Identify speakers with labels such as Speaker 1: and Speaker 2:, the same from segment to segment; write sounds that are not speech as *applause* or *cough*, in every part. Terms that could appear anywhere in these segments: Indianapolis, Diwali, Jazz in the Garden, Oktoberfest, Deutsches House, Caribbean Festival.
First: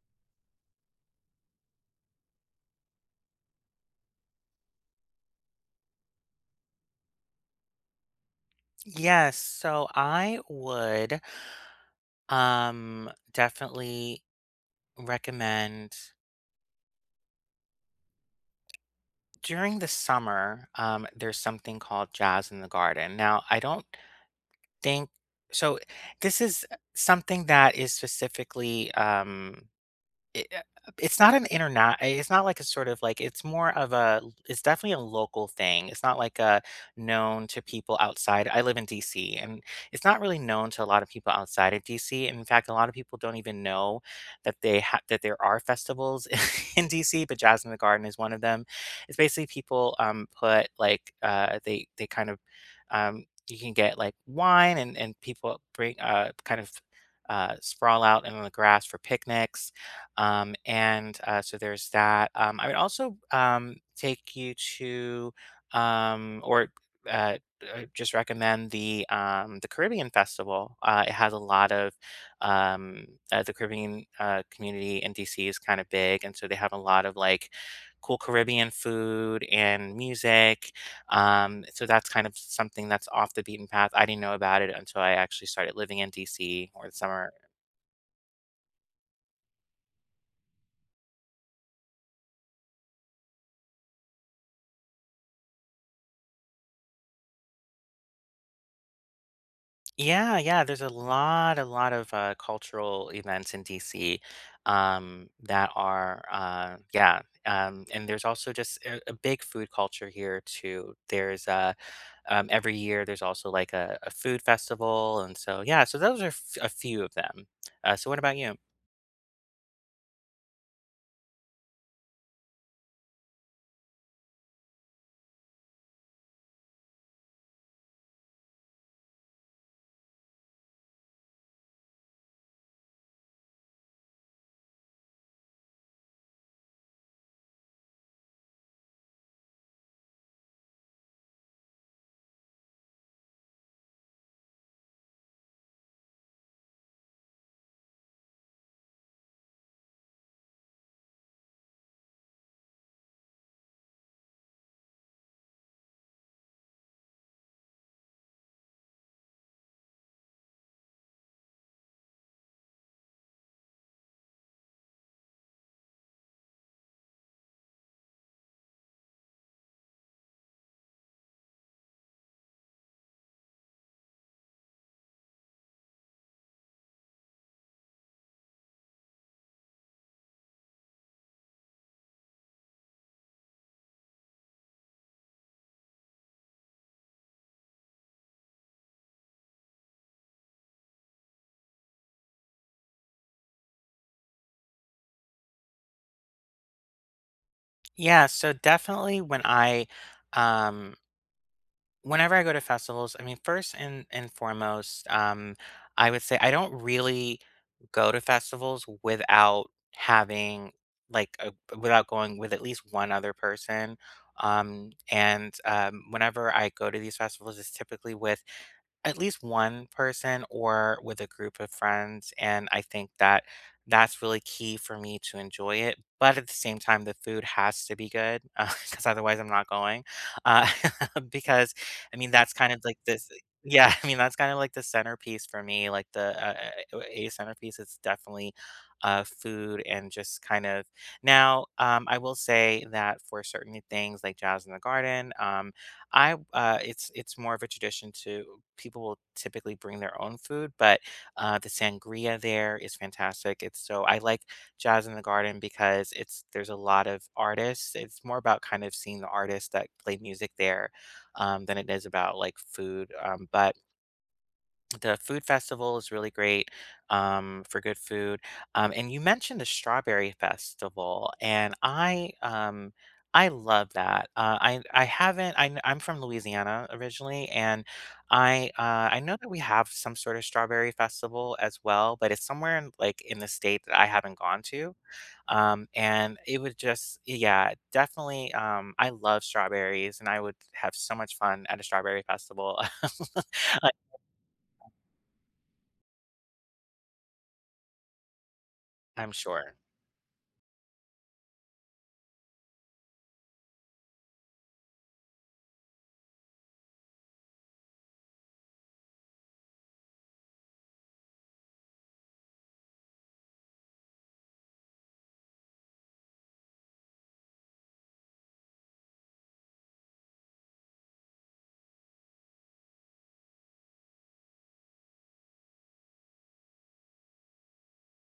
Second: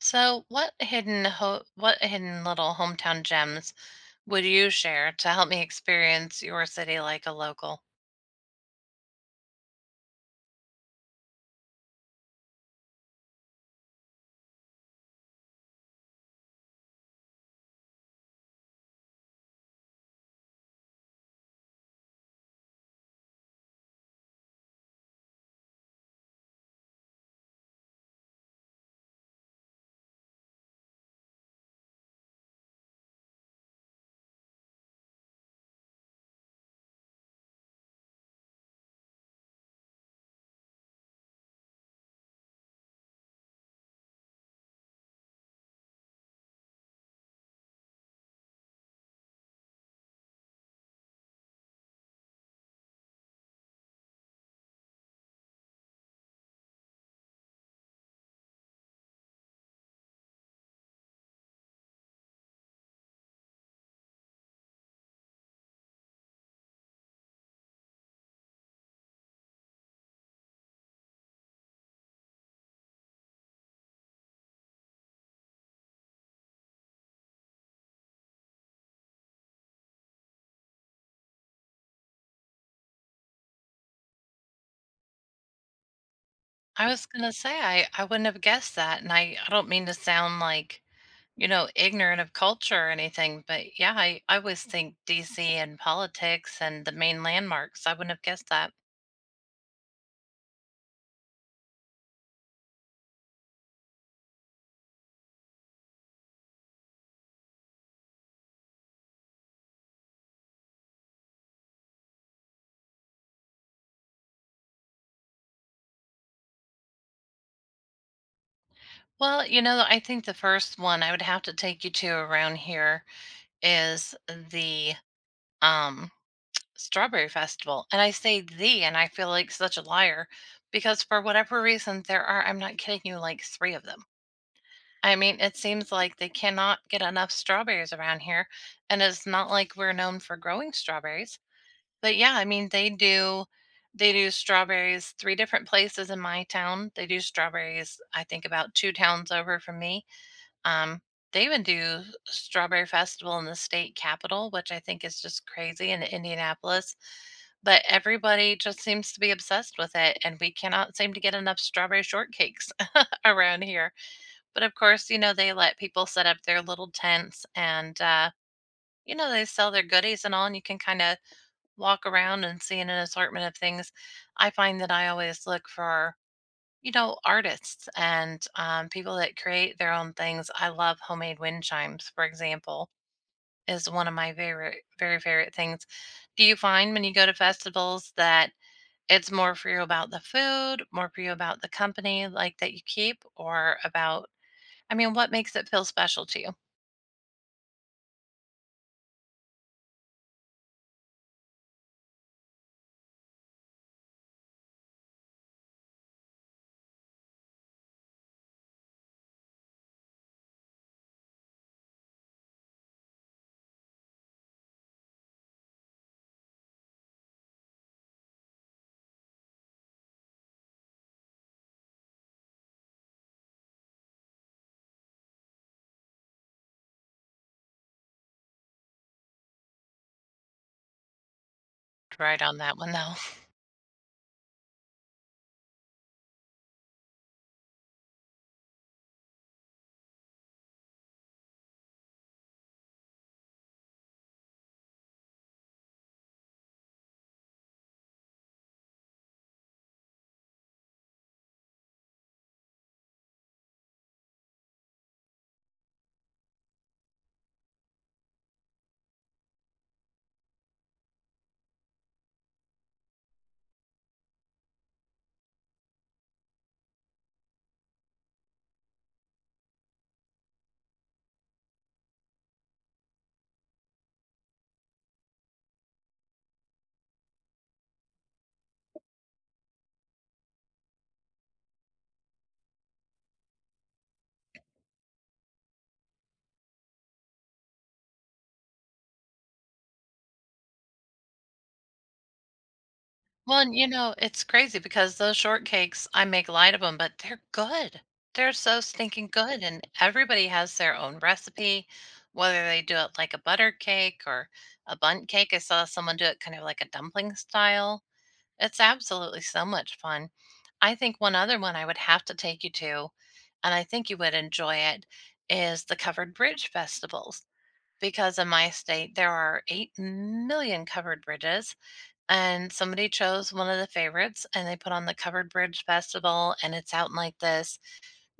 Speaker 1: So, what hidden little hometown gems would you share to help me experience your city like a local?
Speaker 2: Yes, so I would definitely recommend during the summer, there's something called Jazz in the Garden. Now, I don't think so this is something that is specifically It, uh, it's not an internet. It's not like a sort of like it's more of a. It's definitely a local thing. It's not like a known to people outside. I live in DC, and it's not really known to a lot of people outside of DC. In fact, a lot of people don't even know that they have that there are festivals *laughs* in DC, but Jazz in the Garden is one of them. It's basically people, put, they kind of, you can get, like, wine and people bring, sprawl out in the grass for picnics. And so there's that. I would also take you to or uh, just recommend the Caribbean Festival. It has a lot of um, the Caribbean community in DC is kind of big, and so they have a lot of like cool Caribbean food and music. So that's kind of something that's off the beaten path. I didn't know about it until I actually started living in DC
Speaker 1: I
Speaker 2: or the
Speaker 1: was gonna
Speaker 2: summer.
Speaker 1: say I wouldn't have guessed that, and I don't mean to sound like ignorant of culture or anything, but yeah, I always think DC and politics and the main landmarks. I wouldn't have guessed that.
Speaker 2: Yeah, yeah, there's a lot of, cultural events in DC, that are, yeah, and there's also just a big food culture here too. There's, every year there's also, like, a food festival, and so, yeah, so those are f a few of them. So what about you?
Speaker 1: Well, I think the first one I would have to take you to around here is the um strawberry festival. And I say "the," and I feel like such a liar, because for whatever reason there are, I'm not kidding you, like three of them. I mean, it seems like they cannot get enough strawberries around here, and it's not like we're known for growing strawberries. But yeah, I mean, they do strawberries three different places in my town. They do strawberries, I think, about two towns over from me. Um, they even do Strawberry Festival in the state capitol, which I think is just crazy, in Indianapolis. But everybody just seems to be obsessed with it, and we cannot seem to get enough strawberry shortcakes *laughs* around here. But of course, they let people set up their little tents and, they sell their goodies and all, and you can kind of walk around and see an assortment of things. I find that I always look for, artists and people that create their own things. I love homemade wind chimes, for example, is one of my favorite, very favorite things. Do you find when you go to festivals that it's more for you about the food, more for you about the company like that you keep, or about, I mean, what makes it feel special to you?
Speaker 2: Yeah, so definitely when um Whenever I go to festivals, I mean, first and foremost, I would say I don't really go to festivals without having like a, without going with at least one other person. And Whenever I go to these festivals, it's typically with at least one person or with a group of friends, and I think that that's really key for me to enjoy it, but at the same time, the food has to be good, *laughs* because otherwise I'm not going, uh, *laughs* because, I mean,
Speaker 1: Right
Speaker 2: that's
Speaker 1: on
Speaker 2: kind
Speaker 1: that
Speaker 2: of
Speaker 1: one,
Speaker 2: like
Speaker 1: though.
Speaker 2: this. Yeah, *laughs* I mean, that's kind of like the centerpiece for me, a centerpiece is definitely, food and just kind of. Now, I will say that for certain things like Jazz in the Garden, I it's more of a tradition to people will typically bring their own food, but the sangria there is fantastic. It's so I like Jazz in the Garden because it's there's a lot of artists. It's more about kind of seeing the artists that play music there, than it is about like food. But the food festival is really great, for good food, and you mentioned the strawberry festival, and I love that. I haven't. I, I'm from Louisiana originally, and I know that we have some sort of strawberry festival as well, but it's somewhere in, like in the state that I haven't gone to. And it would just, yeah, definitely. I love strawberries, and I would have so much fun at a strawberry festival. *laughs*
Speaker 1: Well, and
Speaker 2: I-
Speaker 1: it's crazy because those shortcakes, I make light of them, but they're good. They're so stinking
Speaker 2: I'm
Speaker 1: good.
Speaker 2: sure.
Speaker 1: And everybody has their own recipe, whether they do it like a butter cake or a bunt cake. I saw someone do it kind of like a dumpling style. It's absolutely so much fun. I think one other one I would have to take you to, and I think you would enjoy it, is the covered bridge festivals. Because in my state, there are 8 million covered bridges, and somebody chose one of the favorites, and they put on the covered bridge festival. And it's out in like this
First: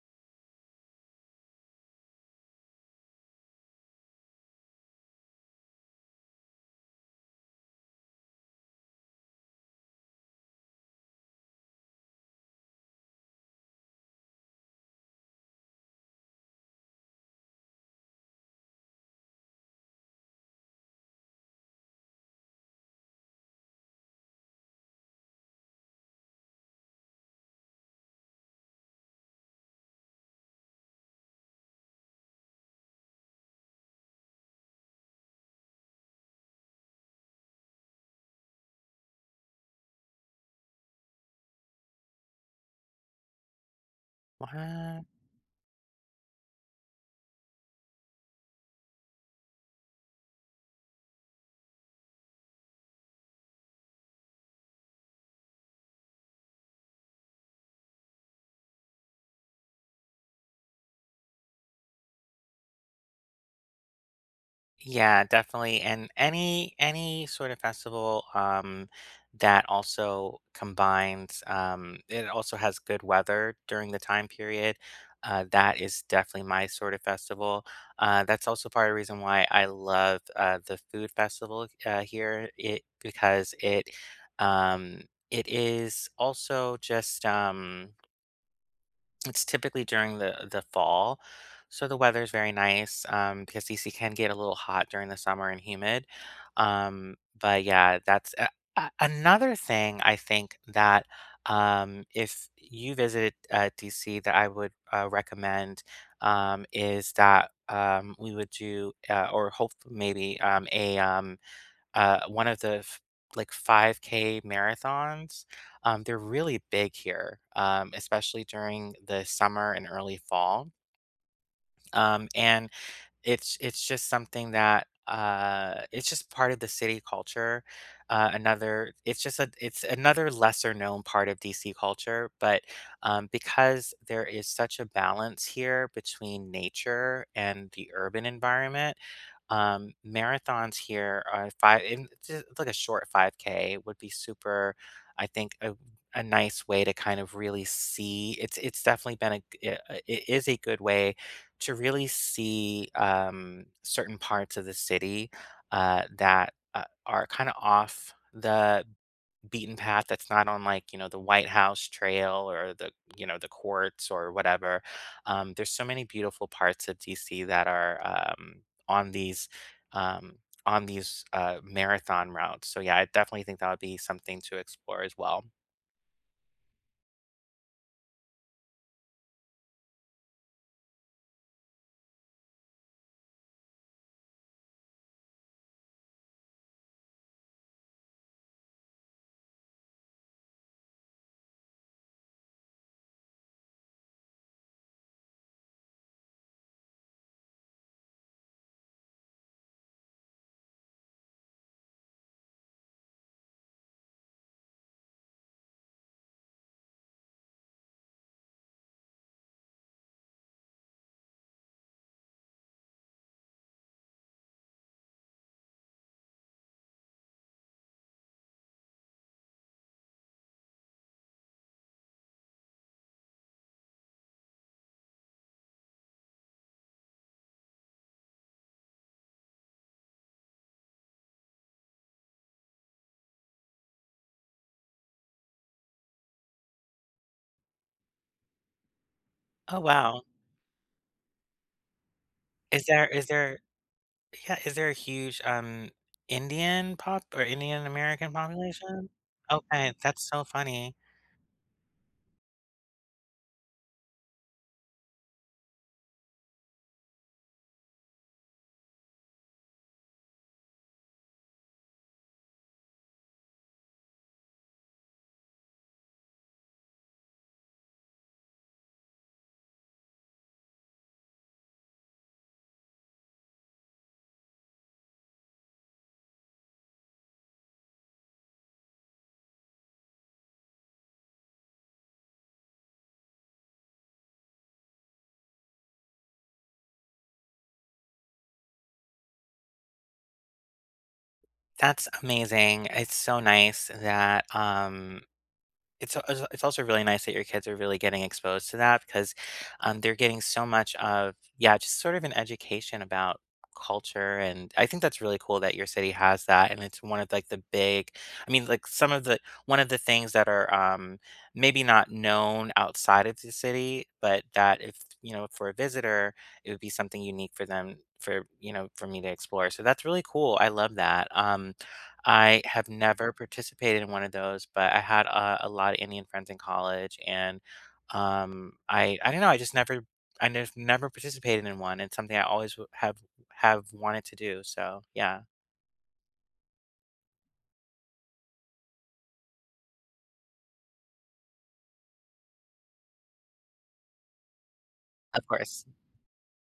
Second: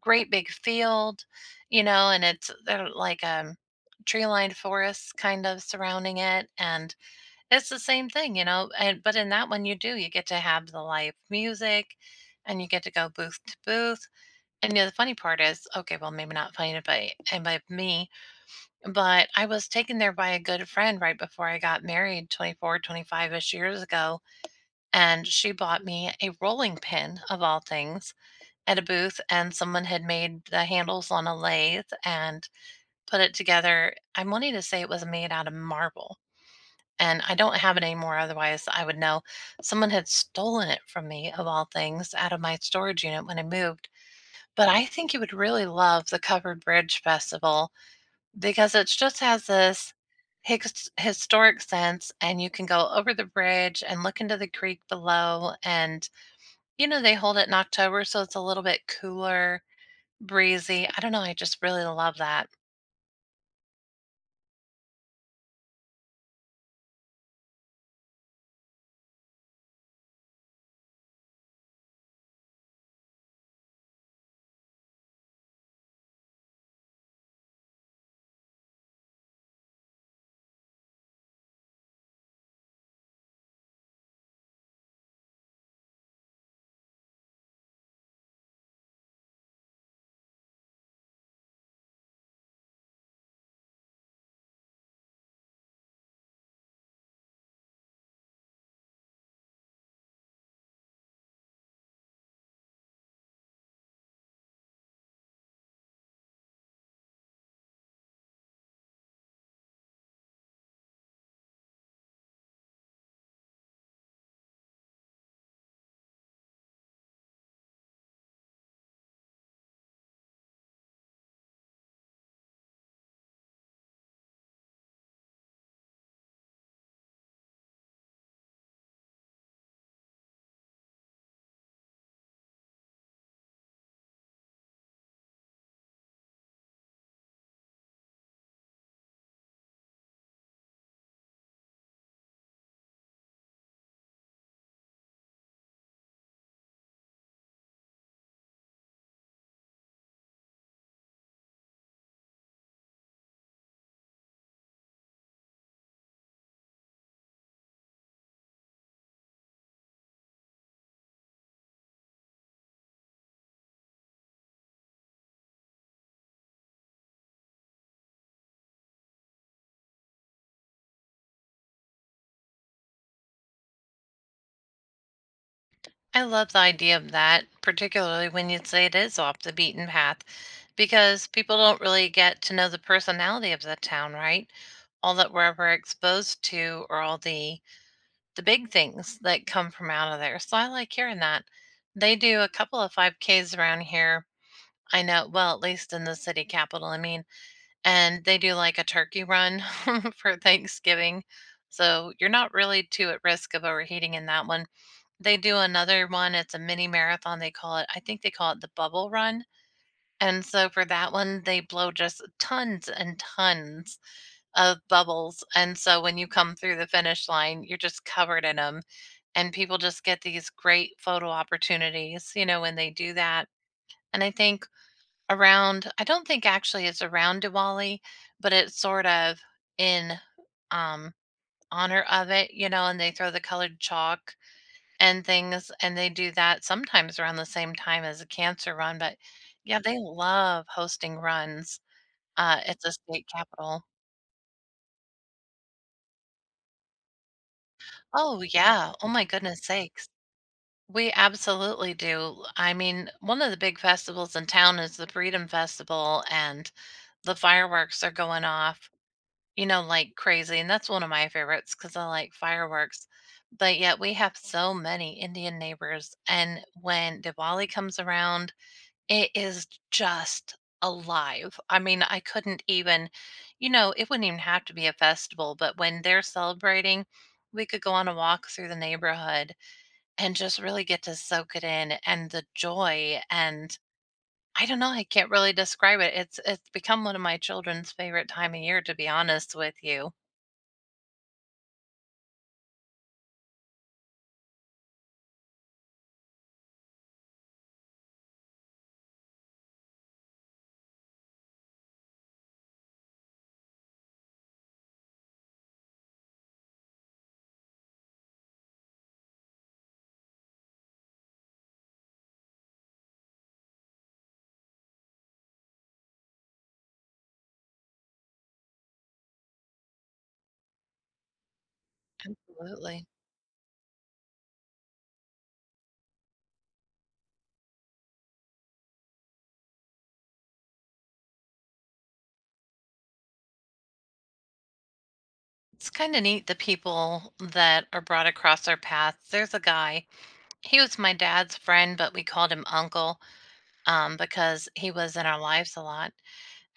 Speaker 1: great big field, and it's like tree lined forests kind of surrounding it. And it's the same thing, and but in that one you do, you get to have the live music, and you get to go booth to booth. And the funny part is, okay, well, maybe not funny by and by me, but I was taken there by a good friend right before I got married, 24, 25 ish years ago. And she bought me a rolling pin, of all things, at a booth, and someone had made the handles on a lathe and put it together. I'm wanting to say it was made out of marble, and I don't have it anymore, otherwise I would know. Someone had stolen it from me, of all things, out of my storage unit when I moved. But I
Speaker 2: What?
Speaker 1: think you would really love the Covered Bridge Festival, because it just has this historic sense, and you can go over the bridge and look into the creek below, and they hold it in October, so it's a little bit cooler, breezy. I don't know, I just really love that.
Speaker 2: Yeah, definitely. And any sort of festival that also combines it also has good weather during the time period. That is definitely my sort of festival. That's also part of the reason why I love the food festival here. Um, it is also just It's typically during the fall, so the weather's very nice, because DC can get a little hot during the summer and humid. But yeah, that's a another thing I think that, if you visit DC that I would, recommend, is that, we would do, or hope maybe, one of the like 5K marathons. They're really big here, especially during the summer and early fall. And It's just something that, it's just part of the city culture. Another It's just a it's another lesser known part of DC culture, but, because there is such a balance here between nature and the urban environment, marathons here are five. And it's just like a short 5K would be super, I think, a nice way to kind of really see it's definitely been a g I it is a good way to really see, certain parts of the city, that are kind of off the beaten path that's not on like you know the White House trail or the, you know, the courts or whatever. There's so many beautiful parts of DC that are on these um, on these marathon routes, so yeah, I definitely think that would be something to explore as well.
Speaker 1: I love the idea of that, particularly when you say it is off the beaten path, because people don't really get to know the personality of the town, right? All that we're ever exposed to are all the big things that come from out of there. So I like hearing that. They do a couple of 5Ks around here. I know, well, at least in the city capital. I mean, and they do like a turkey run *laughs* for Thanksgiving. So you're not really too at risk of overheating in that one. They do another one. It's a mini marathon. They call it, I think they call it the bubble run. And so for that one, they blow just tons and tons of bubbles. And so when you come through the finish line, you're just covered in them. And people just get these great photo opportunities, when they do that. And I think around, I don't think actually it's around Diwali, but it's sort of in um honor of it, and they throw the colored chalk and things, and they do that sometimes around the same time as a cancer run. But yeah,
Speaker 2: Oh
Speaker 1: they
Speaker 2: wow.
Speaker 1: love hosting runs at the state
Speaker 2: Is there
Speaker 1: capital.
Speaker 2: Yeah, is there a huge, Indian pop or Indian American
Speaker 1: Oh yeah. Oh
Speaker 2: population?
Speaker 1: my goodness
Speaker 2: Okay,
Speaker 1: sakes.
Speaker 2: that's so funny.
Speaker 1: We absolutely do. I mean, one of the big festivals in town is the Freedom Festival, and the fireworks are going off, like crazy. And that's one of my favorites because I like fireworks. But yet we have so many Indian neighbors. And when Diwali comes around, it is just alive. I mean, I couldn't even, it wouldn't even have to be a festival, but when they're celebrating, we could go on a walk through the neighborhood and just really get to soak it in, and the joy, and I don't know, I can't really describe it. It's become one of my children's favorite time of year, to be honest with you.
Speaker 2: That's amazing. It's so nice that, it's a it's it's also really nice that your kids are really getting exposed to that because, they're getting so much of, yeah, just sort of an education about culture, and I think that's really cool that your city has that, and it's one of, like, the big. I mean, like, some of the one of the things that are, maybe not known outside of the city, but that if, you know, for a visitor, it would be something unique for them for, you know, for me to explore, so that's really cool, I love that. I have
Speaker 1: Absolutely.
Speaker 2: never participated in one of those, but I had a lot of Indian friends in college, and I don't know, I just never participated in one. It's something I always have wanted to do. So yeah,
Speaker 1: It's kind of neat the people that are brought across our paths. There's a guy, he was my dad's friend, but we called him Uncle, because he was in our
Speaker 2: of
Speaker 1: lives a
Speaker 2: course,
Speaker 1: lot.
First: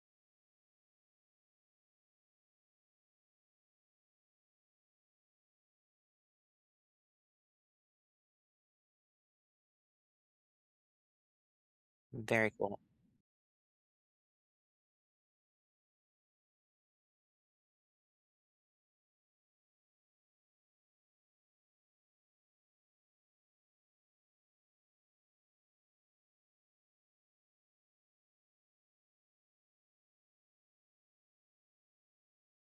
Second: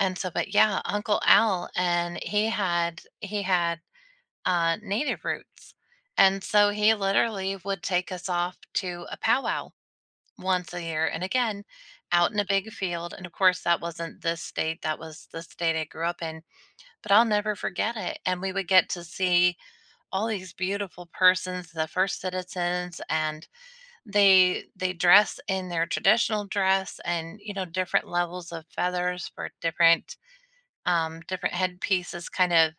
Speaker 1: And so, but yeah, Uncle Al, and he had native roots, and so he literally would take us off to a powwow once a year, and again, out in a
Speaker 2: very
Speaker 1: big
Speaker 2: cool.
Speaker 1: field. And of course, that wasn't this state; that was the state I grew up in. But I'll never forget it. And we would get to see all these beautiful persons, the first citizens, and they dress in their traditional dress, and different levels of feathers for different headpieces, kind of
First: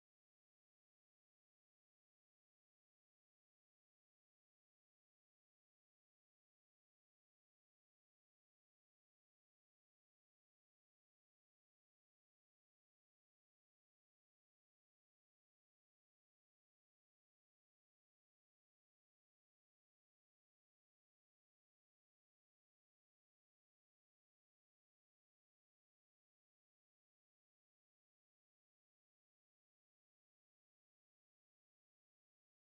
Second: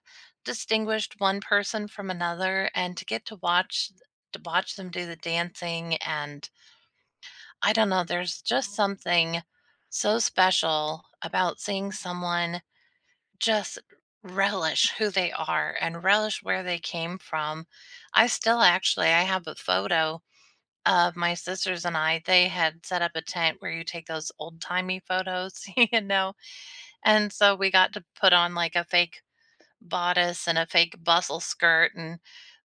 Speaker 1: distinguished one person from another, and to get to watch them do the dancing, and I don't know, there's just something so special about seeing someone just relish who they are and relish where they came from. I still actually I have a photo of my sisters and I. They had set up a tent where you take those old-timey photos. *laughs* And so we got to put on like a fake bodice and a fake bustle skirt, and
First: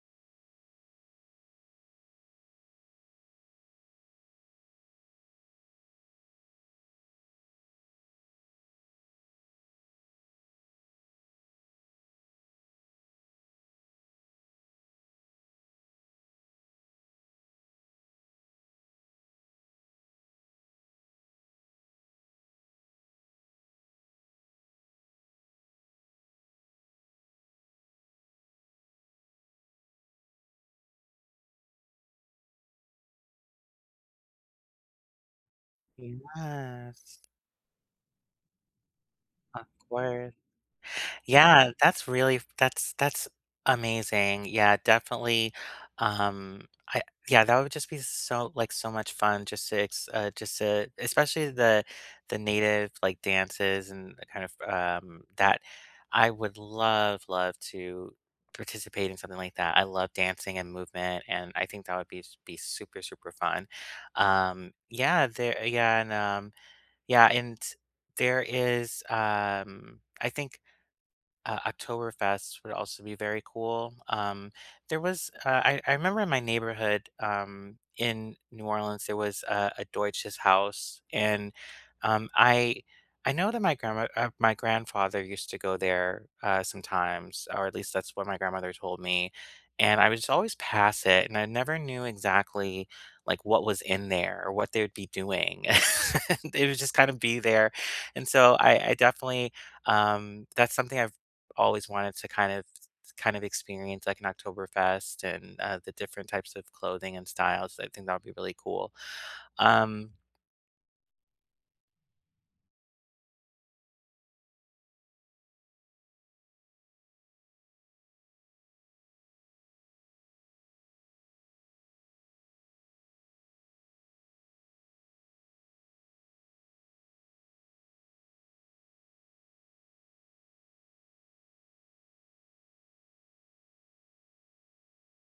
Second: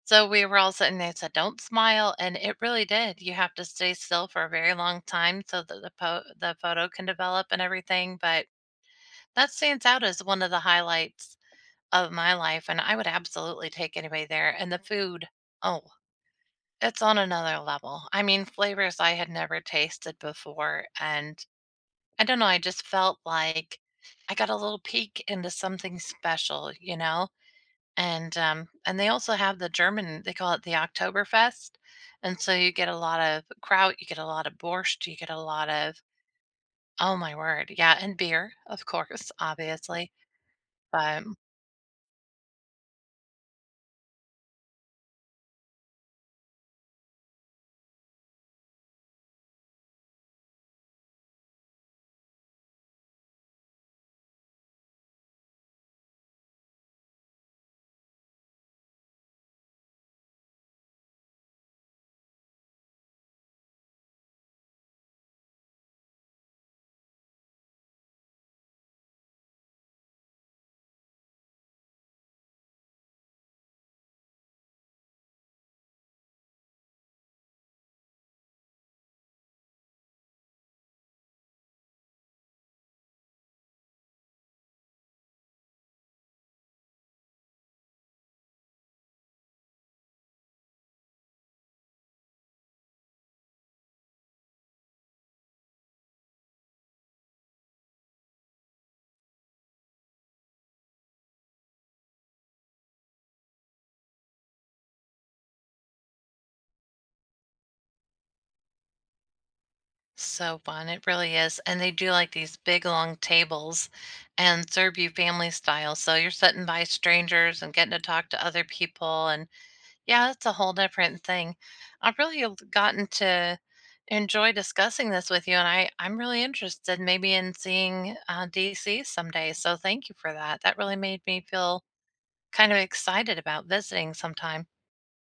Speaker 1: so we were all sitting there, said, "Don't smile," and it really did. You have to stay still for a very long time so that the photo can develop and everything. But that stands out as one of the highlights of my life, and I would absolutely take anybody there. And the food, oh, it's on another level. I mean, flavors I had never tasted before. And I don't know, I just felt like I got a little peek into something special, you know? And they also have the German, they call it the Oktoberfest. And so you get a lot of kraut, you get a lot of borscht, you get a lot of, oh
Speaker 2: Yes,
Speaker 1: my word. Yeah, and beer, of course, *laughs*
Speaker 2: of
Speaker 1: obviously.
Speaker 2: course.
Speaker 1: But
Speaker 2: Yeah, that's really that's amazing. Yeah, definitely. Um, I Yeah, that would just be so like so much fun just to ex just to especially the native like dances and the kind of that I would love to participate in something like that. I love dancing and movement, and I think that would be super fun. Yeah, there yeah and yeah and there is I think Oktoberfest would also be very cool. There was, I remember in my neighborhood in New Orleans, there was a Deutsches House, and um, I I know that my grandma, my grandfather used to go there sometimes, or at least that's what my grandmother told me. And I would just always pass it, and I never knew exactly like what was in there or what they would be doing. *laughs* It would just kind of be there, and so I definitely, that's something I've always wanted to kind of experience like an Oktoberfest and the different types of clothing and styles. I think that would be really cool. Um,
Speaker 1: so fun, it really is, and they do, like, these big long tables and serve you family style, so you're sitting by strangers and getting to talk to other people, and yeah, it's a whole different thing. I've really l gotten to enjoy discussing this with you, and I'm really interested maybe in seeing, DC someday, so thank you for that. That really made me feel kind of excited about visiting sometime.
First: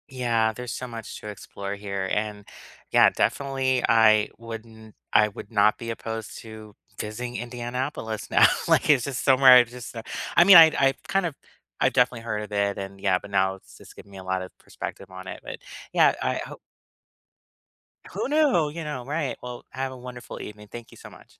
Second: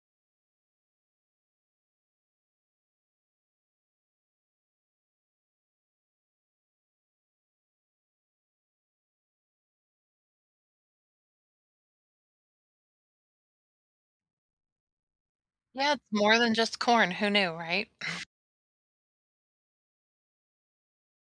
Speaker 2: yeah, there's so much to explore here, and yeah, definitely, I would not be opposed to visiting Indianapolis now. *laughs* Like it's just somewhere I just, I kind of. I've definitely heard of it, and yeah, but now it's just giving me a lot of perspective on it. But
Speaker 1: Yeah, it's
Speaker 2: yeah,
Speaker 1: more than just corn, who knew, right?
Speaker 2: who knew, you know, right? Well, have a wonderful evening. Thank you so much.